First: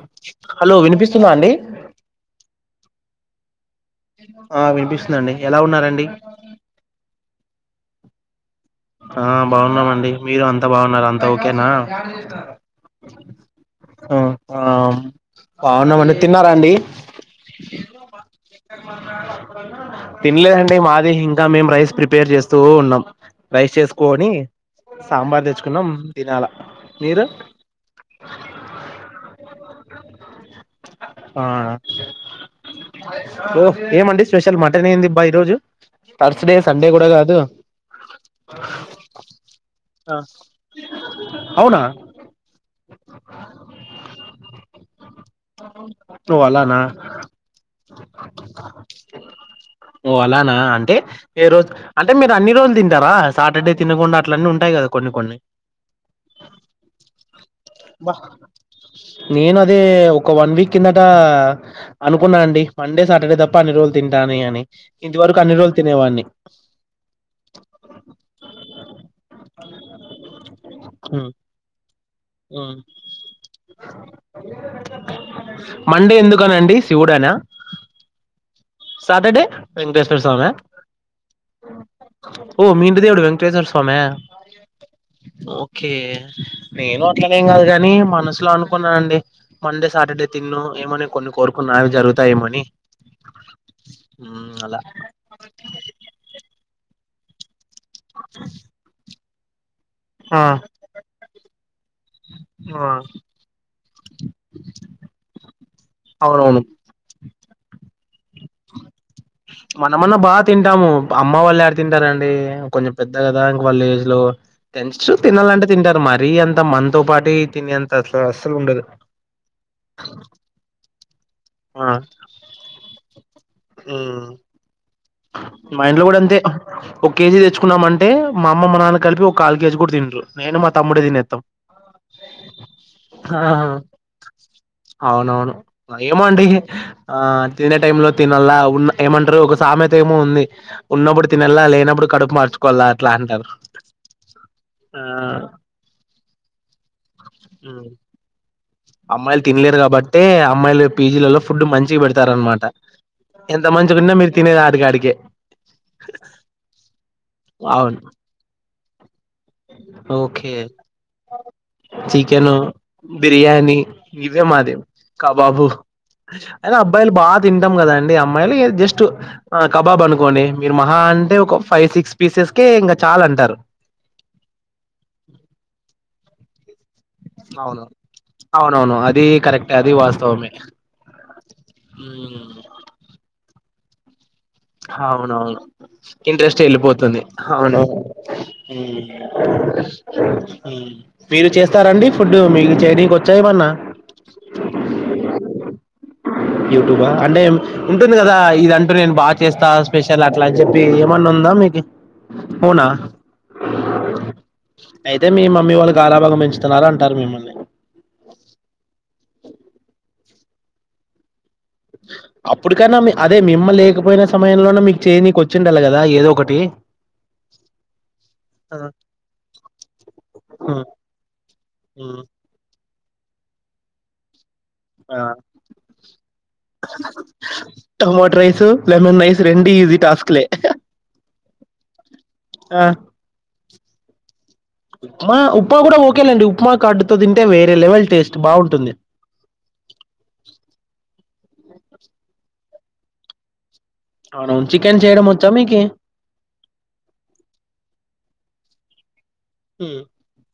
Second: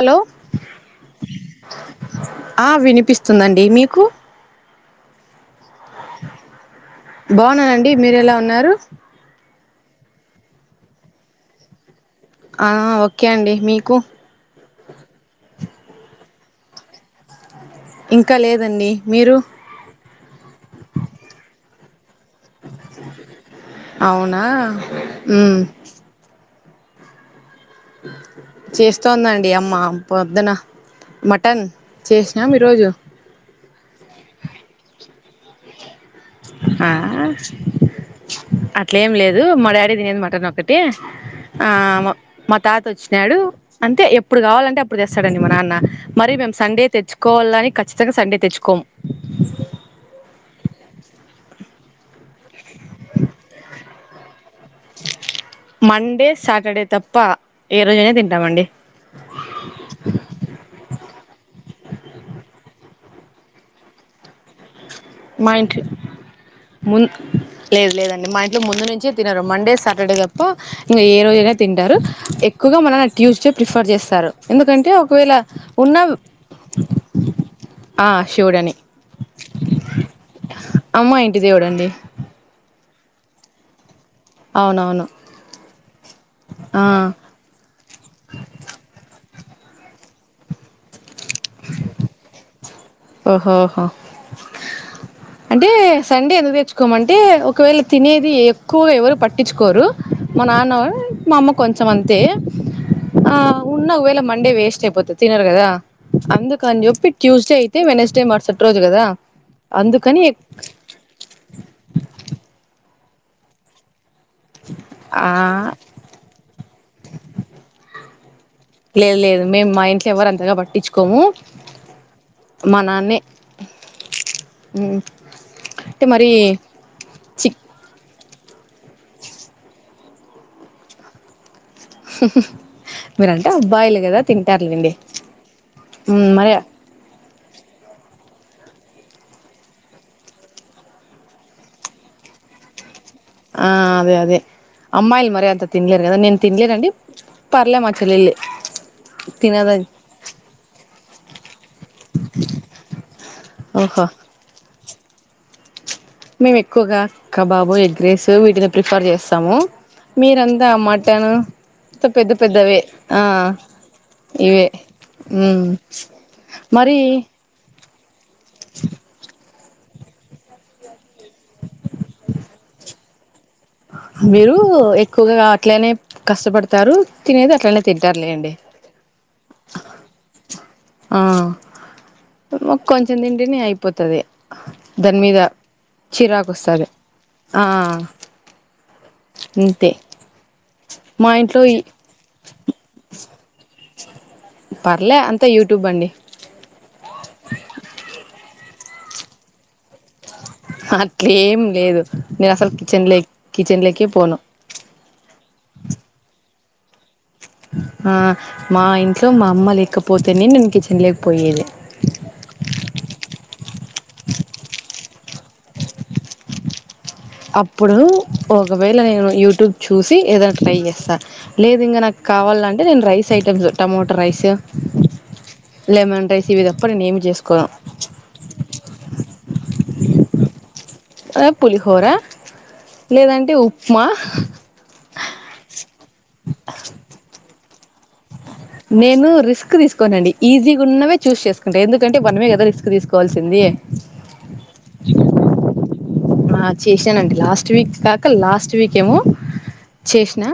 Hello hello వినిపిస్తుందా అండి ఆ వినిపిస్తుందండి మీ ఆ వినిపిస్తుందిండి ఎలా ఉన్నర బాన్నానండి మీరు ఎలా ఉన్నారు ఆ బాగున్నామండి మీరు అంతా బాగున్నారు అంత ఓకేనా ఆ ఓకే అండి మీకు ఉ ఆ బాగున్నామండి తిన్నారండి ఇంకా లేదండి మీరు తినలేదండి మాది ఇంకా మేము రైస్ ప్రిపేర్ చేస్తూ ఉన్నాం రైస్ చేసుకొని అవునా సాంబార్ ఉమ్ తెచ్చుకున్నాం తినాల మీరు చేస్తోందండి అమ్మ పొద్దున ఆ మటన్ చేసినాం ఈరోజు ఓ ఏమండి స్పెషల్ మటన్ ఏందిబ్బాయి ఈ రోజు థర్స్డే సండే కూడ కాదు అట్లే ఏం లేదు మా డాడీ తినేది మటన్ ఒకటి ఆ అవునా మా తాత వచ్చినాడు అంటే ఎప్పుడు కావాలంటే అప్పుడు తెస్తాడండి మా నాన్న మరి ఓ మేము సండే అలానా తెచ్చుకోవాలని ఖచ్చితంగా సండే తెచ్చుకోం ఓ అలానా అంటే ఏ రోజు అంటే మీరు అన్ని రోజులు తింటారా సాటర్డే తినకుండా అట్లన్ని ఉన్ మండే సాటర్డే తప్ప ఏ రోజయినా బా తింటామండి నేను అదే ఒక వన్ వీక్ కిందట అనుకున్నానండి మండే సాటర్డే తప్ప అన్ని రోజులు తింటా అని ఇది వరకు మా అన్ని రోజులు ఇంట్లో తినేవాడిని ము లేదు లేదండి మా ఇంట్లో ముందు నుంచే తినరు మండే సాటర్డే తప్ప ఇంకా ఏ హ్మ్, రోజైనా తింటారు హ్మ్. ఎక్కువగా మా నాన్న ట్యూస్డే ప్రిఫర్ చేస్తారు ఎందుకంటే ఒకవేళ ఉన్న నా ఆ శివుడని ఎ వెంకటేశ్వర్ స్వామ అమ్మ ఇంటి దేవుడండి ఓ మీ ఇంటి దేవుడు వెంకటేశ్వర్ స్వామ అవునవును ఓకే ఆ నేను అట్లనేం కాదు కాని మనసులో అనుకున్నానండి మండే సాటర్డే తిన్ను ఏమని కొన్ని కోరుకున్నవి జరుగుతాయేమని ఓహోహో అంటే సండే ఎందుకు తెచ్చుకోమన్ అంటే ఒకవేళ తినేది ఎక్కువ ఎవరు పట్టించుకోరు మా ఆ నాన్న ఒరు మా అమ్మ కొంచెం అంతే ఆ ఉన్న ఒకవేళ మండే వేస్ట్ అయిపోతుంది తినరు కదా అవునవును అందుకని చెప్పి ట్యూస్డే అయితే వెనెస్డే మర్సటి రోజు కదా మనమన్నా అందుకని బాగా తింటాము అమ్మ వాళ్ళు యాడ తింటారంండి కొంచెం పెద్ద కదా ఇంకా వాళ్ళ ఏజ్ లో తెన్షే ఆ తినాలంటే తింటారు మరి అంత మనతో పాటె తిినేంత అసలు అస్సలు ఉండదు లేదు లేదు మేము మా ఇంట్లో ఎవరు అంతగా పట్టించుకోము ఆ మ నాన్నె ఉమ్. మా ఇంట్లో కూడ అంతే ఒక కేజీ చి తెచ్చుకున్నా మంటే మా అమ్మ మా నాన్న కలిపి ఒక కాలు కేజీ కూడ తిినరు నేను మా తమ్ముడే తినేాం మీరంటే అబ్బాయిలు కదా తింటారులేండి అవునవును ఏమో అండి మరి ఆ తినే టైమ్లో తినాల ఉన్న ఏమంటారు ఒక సామె తేమో ఉంది ఉన్నప్పుడు తినల్లా లేనప్పుడు కడుపు మార్చుకోవాల ఆ అదే అదే ఆ అమ్మాయిలు మరి అంత తిన్లేరు కదా నేను తినలేరండి పర్లే ఉమ్. మా చెల్లిల్ అమ్మాయిలు తిన్లేర్ కాబట్టే అమ్మాయిలు పీజీలలో ఫుడ్ మంచి పెడతారునమాట ఎంత మంచి ఓహో గున్నా మీరు తినేది ఆడికిడికిే మేము ఎక్కువగా కబాబు అవును ఎగ్ రేస్ వీటిని ప్రిఫర్ చేస్తాము ఓకే మీరంతా అ మటను పెద్ద చికెను పెద్దవే ఆ బిర్యానీ ఇవే మాది కాబాబు ఉమ్ అయిన మరి అబ్బాయిలు బాగా తింటాం కదా అండి అమ్మాయిలు జస్ట్ కబాబ్ అనుకోండి మీరు మహా అంటే ఒక ఫైవ్ సిక్స్ పీసెస్ కె ఇంకా చాలంటారు మీరు ఎక్కువగా అట్లనే కష్టపడుత తారు తినేది అట్లనే అవును తింటారు లే అండి అవునవును అది కరెక్ట్ అది వాస్తవమే ఆ కొంచం తింటేనె అయిపోతది దాని మీద హవునవును చిరాకు ఇంట్రెస్ట్ వస్తది వెళ్ళిపోతుంది ఆ అవునవును అంతే మా మీరు ఇంట్లో చేస్తారంండి ఫుడ్డు మీకు చే యిడికి వచ్చా ఏమన్నా పర్లే అంత యూట్యూబ్ అండి యూట్యూబ అంటే ఉంటుంది కదా ఇది అంటూ నేను బాగా చేస్తా స్పెష షల్ అట్ల అని చెప్పి ఏమన్నా ఉందా అట్లేం మీకు లేదు నేను అసలు అవునా కిచెన్ లే కిచెన్ లేకే పోను అయితే మీ మమ్మీ వాళ్ళు గారాబంగా పెంచుతున్నారు అంటారు మిమ్మని మా ఇంట్లో మా అమ్మ లేకపోతేనే నేన్ కిచెన్ లోక్ పోయేది అప్పుటికైన అదే మి అమ్మ లేకపోయిన సమయంలోనే మీక్ చేయని కి వచ్చిండాలి కదా ఏదో ఒకటి అప్పుడు ఆ, ఒకవేళ నేను యూట్యూబ్ చూసి ఏదనా ట్రై ఉమ్, చేస్తాను లేదు ఇంకా ఉమ్, నాకు కావాలంటే నేన్ rice items tomato rice lemon rice ఇవి తప్ప నేను ఏమి చేసుకోను టొమటో రైసు లెమన్ రైస్ రెండు ఈజీ టాస్క్లే పులిహోరా ఆ ఉప్మా మ కూడా ఓకేలాండి ఉప్మా కాడ్డుతో ది వేర లెవల్ టెస్ట్ నేను రిస్క్ తీసుకోనండి ఈజీ గున్నవే చూస్ చేసుకుంటే ఎందుకంటే మనమే కదా రిస్క్ తీసుకోవాల్సింది అవునవును చికెన్ చేయడం వచ్చా మీకి ఆ చేసానండి లాస్ట్ వీక్ ఇక లాస్ట్ వీక్ ఏమో చేసిన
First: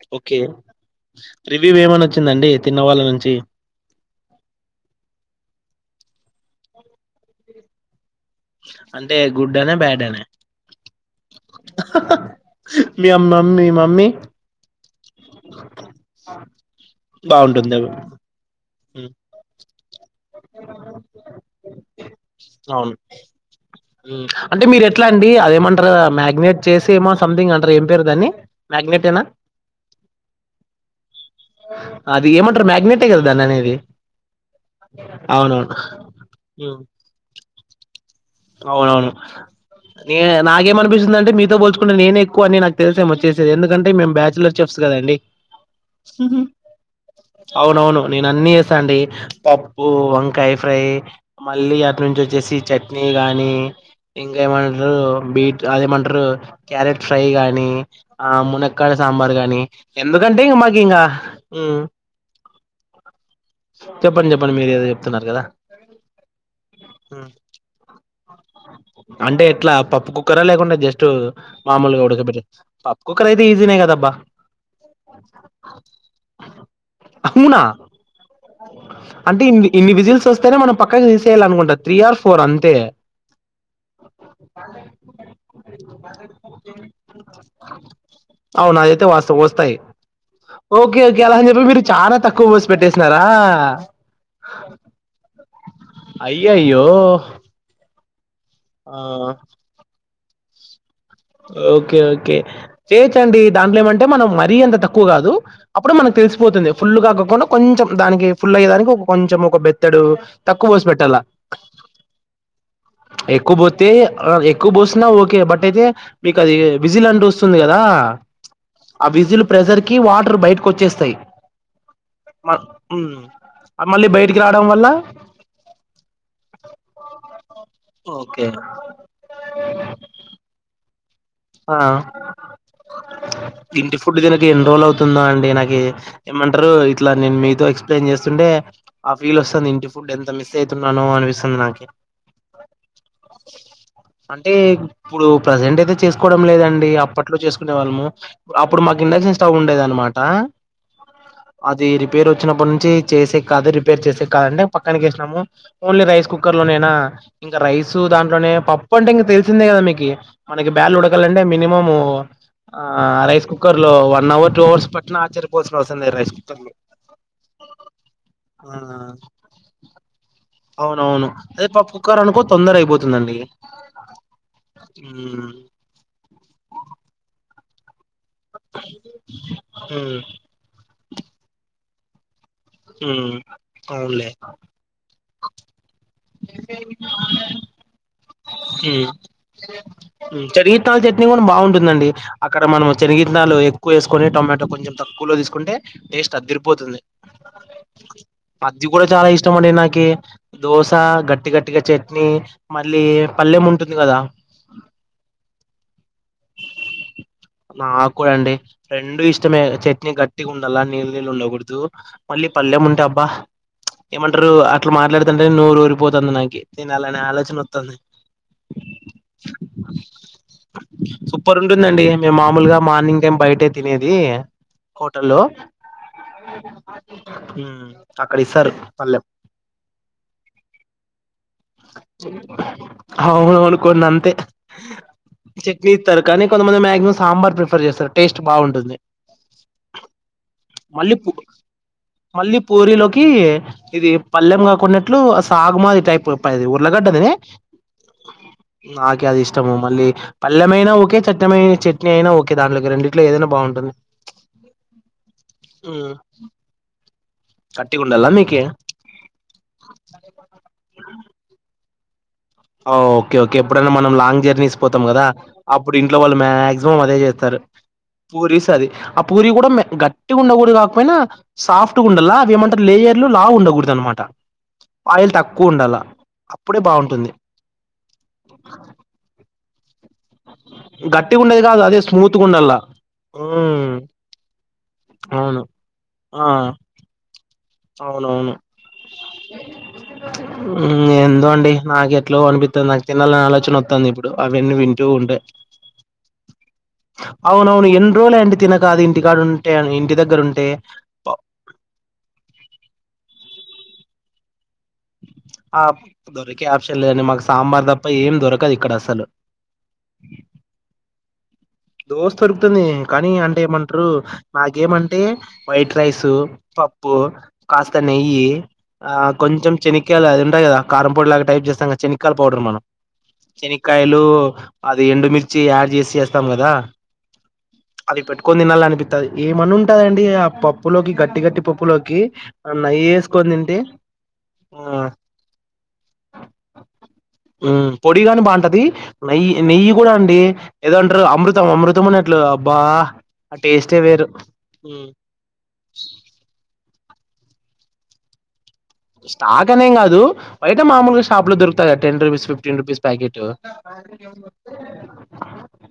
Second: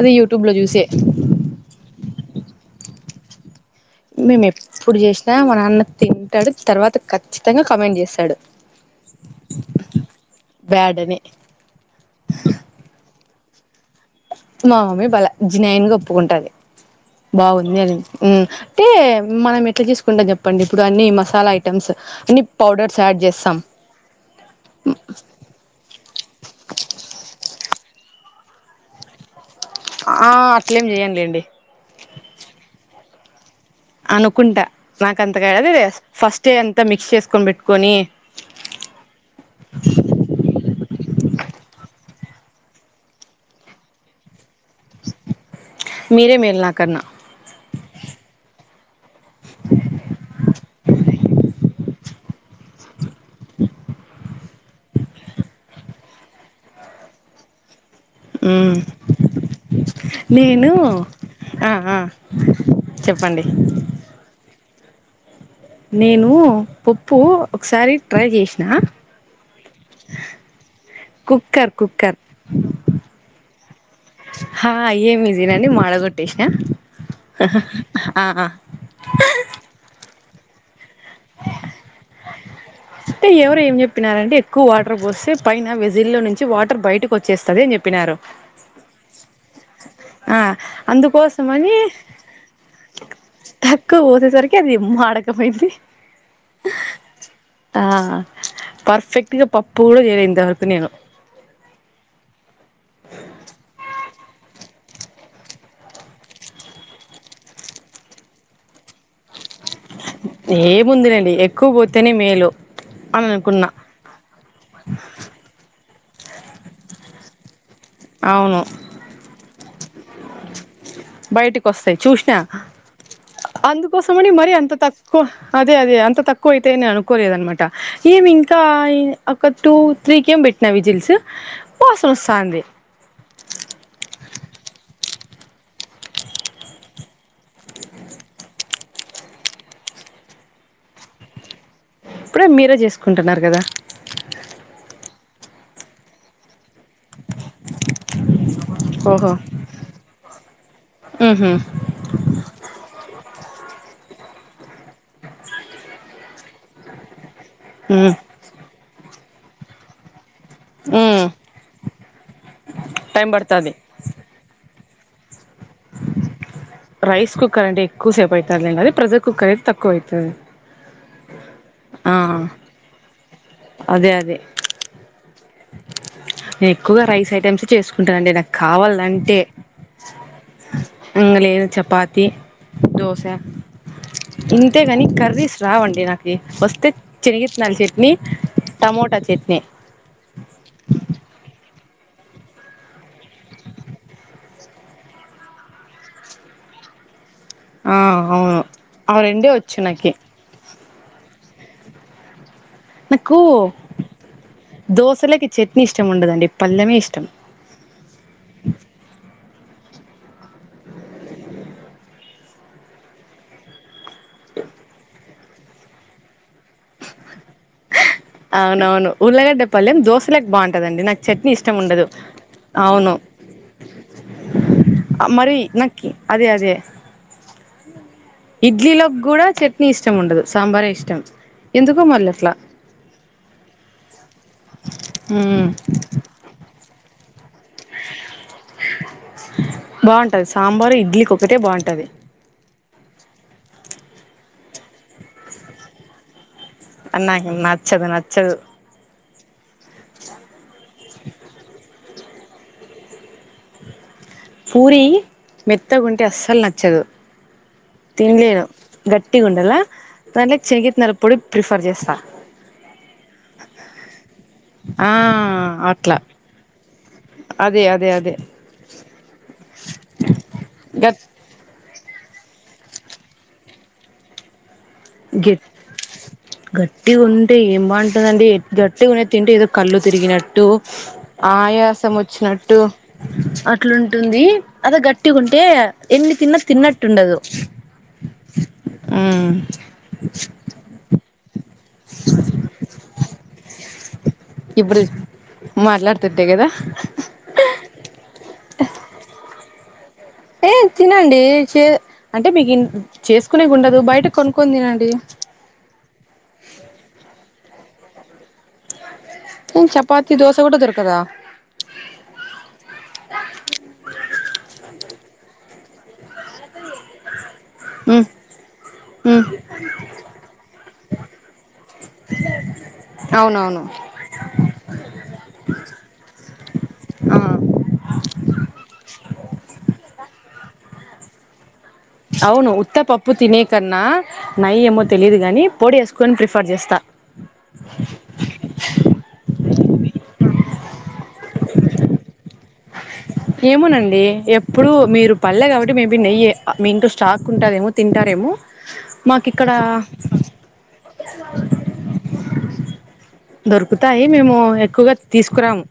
అది ఓకే యూట్యూబ్లో చూసే రివ్యూ ఏమని వచ్చిందండి తిన్నవాళ్ళ నుంచి టడు తర్వాత ఖచ్చితంగ కమెంట్ చేస్తాను అంటే గుడ్ అన బ్యాడ్ అనే బ్యాడ్ అని మీ అమ్మ మమ్మీ మమ్మీ మా మమ్మీ బల జినయన్గా ఒప్పుకుంటది బాగుంటుంది బాగుంది ఉమ్, అనిద్ది అంటే మనం ఎట్ల చేసుకుంటాం చెప్పండి ఇప్పుడు అన్ని మసాలా ఐటమ్స్ అన్ని అవును పౌడర్స్ యాడ్ చేస్తాం అంటే మీరు ఎట్లా అండి అదేమంటారుా మ్యాగ్నేట్ చేసి ఏమో సంథింగ్ అంటరు ఏం పేరు దాన్ని మ్యగ్నెట్ ఏనా ఆ అట్లేం చెయ్యనులేండి అది ఏమంటారు మ్యగ్నెట్. టె కదా దాని అనేది. అనుకుంటా నాకంత అవునవును అరెర ఫస్ట్ దాన్ని అంతా ఉమ్, మిక్స్ చేసుకొని పెట్టుకొని. అవునవును. నే నాకేమనిపిస్తుందిందంటే మీతో పోల్చుకుంటే నేనే ఎక్కువ అని నాకు తెలిసేమ వచ్చేసే ఎందుకంటే మేము బ్యాచలర్. బ్యాచిలర్స్చె కదండి మీరే మేలు నాకన్నా అవునవును నేను అన్ని. చేస్తండి పప్పు వంకాయ ఫ్రై మళ్ళీ అటు నుంచి వచ్చేసి చట్. చట్నీ గాని. ఇంకేమంటారు బీట్ అదేమంటారు క్యారెట్ ఫ్రై గాని. ఆ మ్మ్ మునక్కాడ సాంబార్ గాని ఎందుకంటే ఇంక నేను మాకి ఇంకా. ఆ ఆ చెప్పండి చెప్పండి చెప్పండి మీరు ఏదో చెప్తున్నారు కదా. నేను పప్పు హ్మ్. ఒకసారి ట్రై చేసిన. అంటే ఎట్లా పప్పు కుక్కరా లేకుండా జస్ట్ కుక్కర్ మామూలుగా కుక్కర్ ఉడకబెట్టారు పప్పు కుక్కర్ అయితే ఈజీన కదబ్బా. హు అయ్యే ఇసియండి మాడ కొట్టేసిన. అవునా ఆహ. రిజిల్స్ వస్తేనే మనం పక్కకి తీసేయాల అనుకుంటా త్రీ ఆర్ ఫోర్ అంతే. అంటే ఎవరు ఏం చెప్పినారంటే ఎక్కువ వాటర్ పోస్తే పైన వెజిల్ల్లో నుంచి వాటర్ బయటకు వచ్చేస్తది అని చెప్పినారు. అవునాదయితే వాస్త వస్తాయి. ఆ ఓకే ఓకే అలా అని చెప్పి అందుకోసమని మీరు చాలా తక్కువ పోసి పెట్టేసన్నారా. మాడక పోయింది. అయ్యయ్యో. ఆ ఆ పర్ఫెక్ట్ గా పప్పు కూడా చేయలే ఇంతవరకు నేను. ఓకే ఓకే చేయచండి దాంట్లోఏమం. అంటే మనం మరీ అంత తక్కువ కాదు అప్పుడె మనకు తెలిసిపోతుంది ఫుల్గాకకుండా కొంచెం దానికి ఫుల్ అయ్యే దానికి. కొంచెం ఒక బెత్తడు తక్కువ పోసి పెట్టాల. ఏముందిలేండి ఎక్కువ పోతేనే మేలు అని ఎక్కువ అనుకున్నా పోతే ఎక్కువ పోసిన ఓకే బట్ అయితే. మీకు అది విజిల్ అంటూ వస్తుంది కదా అవును ఆ విజిల్ ప్రెజర్. కి వాటర్ బయటకు వచ్చేస్తాయి బయటకు వస్తాయి చూసినా మ హు. అందుకోసమని మరి అంత తక్కువ అదే అదే అంత తక్కువ అయితాయని నేను అనుకోలేద అనమాట. ఏమి ఓకే ఇంకా ఒక టూ త్రీ కేమో పెట్టిన విజిల్స్. ఆ వాసన వస్తాంది ఇంటి ఫుడ్డు తినక ఎన్ని రోజులు అవుతు. తున్నా అండి నాకు ఏమంటారు ఇట్లా నేను మీతో ఎక్స్ప్లెయిన్ చేస్తుంటే ఆ ఫీల్ వస్తుంది ఇంటి ఫు. ఫుడ్ ఎంత మిస్ అయితున్నానో అనిపిస్తుంది నాకి. ఇప్పుడే మీరే చేసుకుంటున్నారు కదా అంటే ఇప్పుడు ప్రజెంట్ అయితే చేసుకోవడం లేదం. అప్పట్లో చేసుకునే వాళ్ళము అప్పుడు మాకు ఓహో ఇండక్షన్ స్టవ్ ఉండేది అనమాట. ఉహు అది రిపేర్ వచ్చినప్పటి నుంచి చేసేకి కాదు రిపేర్ చేసే. కాదులే పక్కనకిసినాము ఓన్లీ రైస్ కుక్కర్ లోనేనా ఇంకా రైస్ ఉమ్ దాంట్లోనే పప్పు అంటే. తెలిసిందే కదా మీకి. మనకి బ్యాల్ ఉమ్ ఉడకాలంటే మినిమం ఆ టైం రైస్ పడుతది కుక్కర్ లో వన్ అవర్ టూ అవర్స్ పట్టిన ఆశ్చర్. రైస్ కుక్కర్ అంటే ఎక్కువ సేపు ఆ అయితాదిలేండి అదే ప్రెజర్ కుక్కర్ అయితే తక్కువ అయితాది. అవునవును అదే పప్పు కుక్కర్ అనుకో తొందరగ అయిపోతుందండి. అదే అదే మ్మ్ నేను ఎక్కువగా రైస్ ఐటమ్స్ చేసుకుంటా. అంటే నాకు కావాలంటే మ్మ్ ఇంగ లేదు చపాతి. ఉమ్ అ. ఇంతేగాని కర్రీస్ రావండి నాకు వస్తే చనిగిత్తనాల చెట్ని. ఉ చనిగిత్తనాల చట్నీ కూడా బాగుంటు. ఉందండి అక్కడ మనం శనగనాలు ఎక్కువ వేసుకొని టొమాటో కొంచెం తక్కువలో తీసుకుంటే టేస్ట్ అదిరిపో. తుంది ఆ అవును మజ్జిగ కూడా ఆ చాలా రెండే ఇష్టం అండి వచ్చు నాకు నాకి దోస్. అ గట్టి గట్టిగా చట్నీ. మళ్ళీ నకు పల్లెం ఉంటుంది కదా దోశలోకి చెట్నీ ఇష్టము ఉండదండి పల్లమే ఇష్టం. నాక్కూడా అండి రెండూ ఇష్టమే చేట్ గట్టిగా ఉండల్ల నీళ్లు నీళ్లు ఉండకూడదు. మళ్ళీ పల్లెం ఉంటే అబ్బా ఏమంటారు. అట్లా మాట్లాడుతుంటే నోరు ఊరిపోతంది నాకి తినాలి అలానే ఆలోచన వోత్తాంది. అవునవును. ఉల్ళగడ్డ పల్లెం దోశలేకి బాగుంటదండి. నాకు చట్నీ సూపర్ ఇష్టం ఉండదు. ఉంటుందండి మేము మామూలుగా అవును మార్నింగ్ బయటే తినేది హోటల్లో మరి నాకి ఉ ఇడ్లీ లకి కూడా చట్నీ ఇష్టం ఉండదు. సాంబారే ఇష్టం. ఎందుకో మళ్ళీ అట్లా అవును అవును కోన్నీ అంతే ఉమ్ చట్నీ ఇత్తరు. కొంతమంది మ్యాగి నే సాంబార్ ప్రిఫర్ చేస్తారు. టేస్ట్ బాగుంటుంది. బాగుంటది సాంబారు మళ్ళీ పు ఇడ్లీకి ఒకటే బాగుంటది మళ్ళీ పూరీలోకి ఇది పల్లెంగాకున్నట్లు సాగుమాది టైపు అది అది ఊర్లగడ్డనె నాకు నచ్చదు నచ్చదు నాకి అది ఇష్ ష్టము. మళ్ళీ పల్లెమైన ఓకే చట్టమ చట్నీ అయినా ఒకే దాంట్లోకి రెండిట్లో ఏదైనా బాగుంటుంది. పూరి ఉమ్ మెత్తగుంటే అస్సలు నచ్చదు. గట్టిగా ఉండాలా మీకి తినలేను గట్టిగ ఉండల్లా దానిలకి శనిగిత్తనాల పొడి ప్రిఫర్ చేస్తా ఓ ఓకే ఓకే ఎప్పుడైనా మనం లాంగ్ జర్నీస్ పోతాం ఆ కదా అప్పుడు ఇంట్లో అట్లా వాళ్ళు మ్యా సో అదే చేస్తారు. అదే అదే అదే పూరీస్ అది ఆ పూరి కూడా గట్టి ఉండ కూడదు కూడి కాకపోయినా గట్ సాఫ్ట్ ట్టిగ ఉండాలా అవి ఏమంటరు. లేయర్లు లావుగ ఉండకూడదు. అన్మాట ఆయిల్ గట్ తక్కువ ఉండల్ల అప్పుడే గట్టిగా బాగుంటుంది. ఉంటే ఏం బాగుంటదండి. గట్టిగ ఉంటే తింటే ఏదో కళ్లు తిరిగినట్టు గట్టిగా ఉండేది కాదు అదే ఆయాసం స్మూత్గా ఉండాల వోచ్చినట్టు అట్లుంటుంది. అదే గట్టి అవును ఉంటే ఎన్ని ఆ తిన్నట్టు తిన్నట్టుండదు. అవునవును. ఎందొ అండి. నాకు ఎట్లో అనిపిత్తంది. నాకు తీనాలని ఆలోచన వోత్తంది. ఇప్పుడు అవన్నీ ఇప్పుడు వింటూ ఉంటే మాట్లాడుతుంటే కదా అవున అవును ఎన్నీ రోజులు అయే తినకా అది ఇంటి కాడుంటె ఇంటి దగ్గ ఏ తినండి. చే అంటే మీకు చేసుకునే ఉండదు బయట కొనుక్కో క్కోని తినండి. ఆ దొరికే ఆప్షన్ లేదండి. మాకు సాంబార్ తప్ప ఏం దొరకదు ఇక్కడ అసలు ఏ చపాతీ దోశ కూడా దొరుకదా దోశ దొరుకుతుంది. కానీ అంటే ఏమంటారు మాకేమంటే వైట్ రైస్ పప్పు కాస్త ఉమ్ నెయ్యి ఆ ఉమ్ కొంచెం శనక్కయల అది ఉంటాది. కదా కారం పొడి లాగా టైప్ చేస్తాం. శనక్కయల పౌడర్ మనం అవునవును శనక్కయలు అది ఎండు మిర్ ర్చి యాడ్ చేసి చేస్తాం కదా ఆ అది పెట్టుకొని తినాలి అనిపిత్తది. ఏమన్న ఉంటదండి. ఆ పప్పులోకి గట్టి గట్టి పప్పులోకి అవును. ఆ ఉత్త నెయ్యి పప్పు వేసుకొని తినే తింటే కన్నా ఆ నెయ్యి ఏమో తెలిదు కాగాని పొడి వేసుకొని ప్రిఫర్ చేస్తా పొడి గాని బాగుంటది. నెయ్యి నెయ్యి కూడా అండి ఏదోంటారు. అమృతం అమృతం అనేట్లుగా అబ్బా ఆ టేస్టే ఏమనండి వేరు ఎప్పుడు మ్మ్ మీరు పల్లె కాబట్టి మేబి నెయ్యి మీ ఇంట్ల స్టక్ ఉంటదేమో తింటారేమో మాకు ఇక్కడ స్టాక్ అనేం కాదు బయట మామూలుగా షాప్ లో దొకుతాది గా ten rupees fifteen rupees packet దొరుకుతాయి మేము ఎక్కువగా తీసుకురాము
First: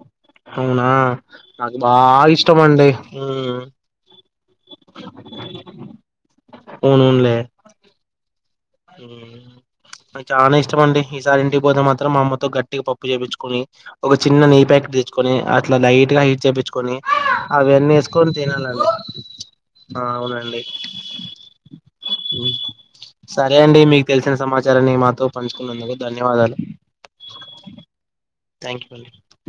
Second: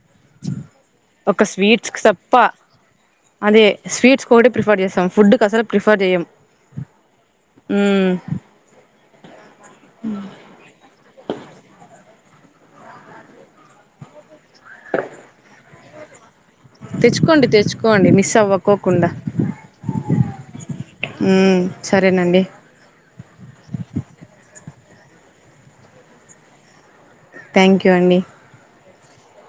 అవునా ఒక నాకు స్వీట్స్ బాగా తప్ప ఇష్టం అండి మ్మ్ అదే స్వీట్స్ ఫ్రీఫర్ చేస్తం ఫుడ్కు అసలు ప్రిఫర్ చెయం హ్ నాకు చానా ఇష్టము. అండి ఈసారి ఇంటికి పోతే మాత్రం మా అమ్మ తో గట్టిగా పప్పు చేపించ్చుకొని ఒక చిన్న నెయ్యి ప్యాకెట్ తెచ్చుకొని అట్లా లైట్గా చేపించుకొని తెచ్చుకోండి అవన్నీ తెచ్చుకోండి మిస్ వేసుకొని తినాలండి అవ్వకోకుండా ఆ అవునండి. ఉమ్, సరేనండి హ్ సరే అండి మీకు తెలిసిన సమాచారాన్ని మాతో పంచుకున్నందుకు ధన్యవాదాలు. థ్యాంక్ యూ అండి [unintelligible]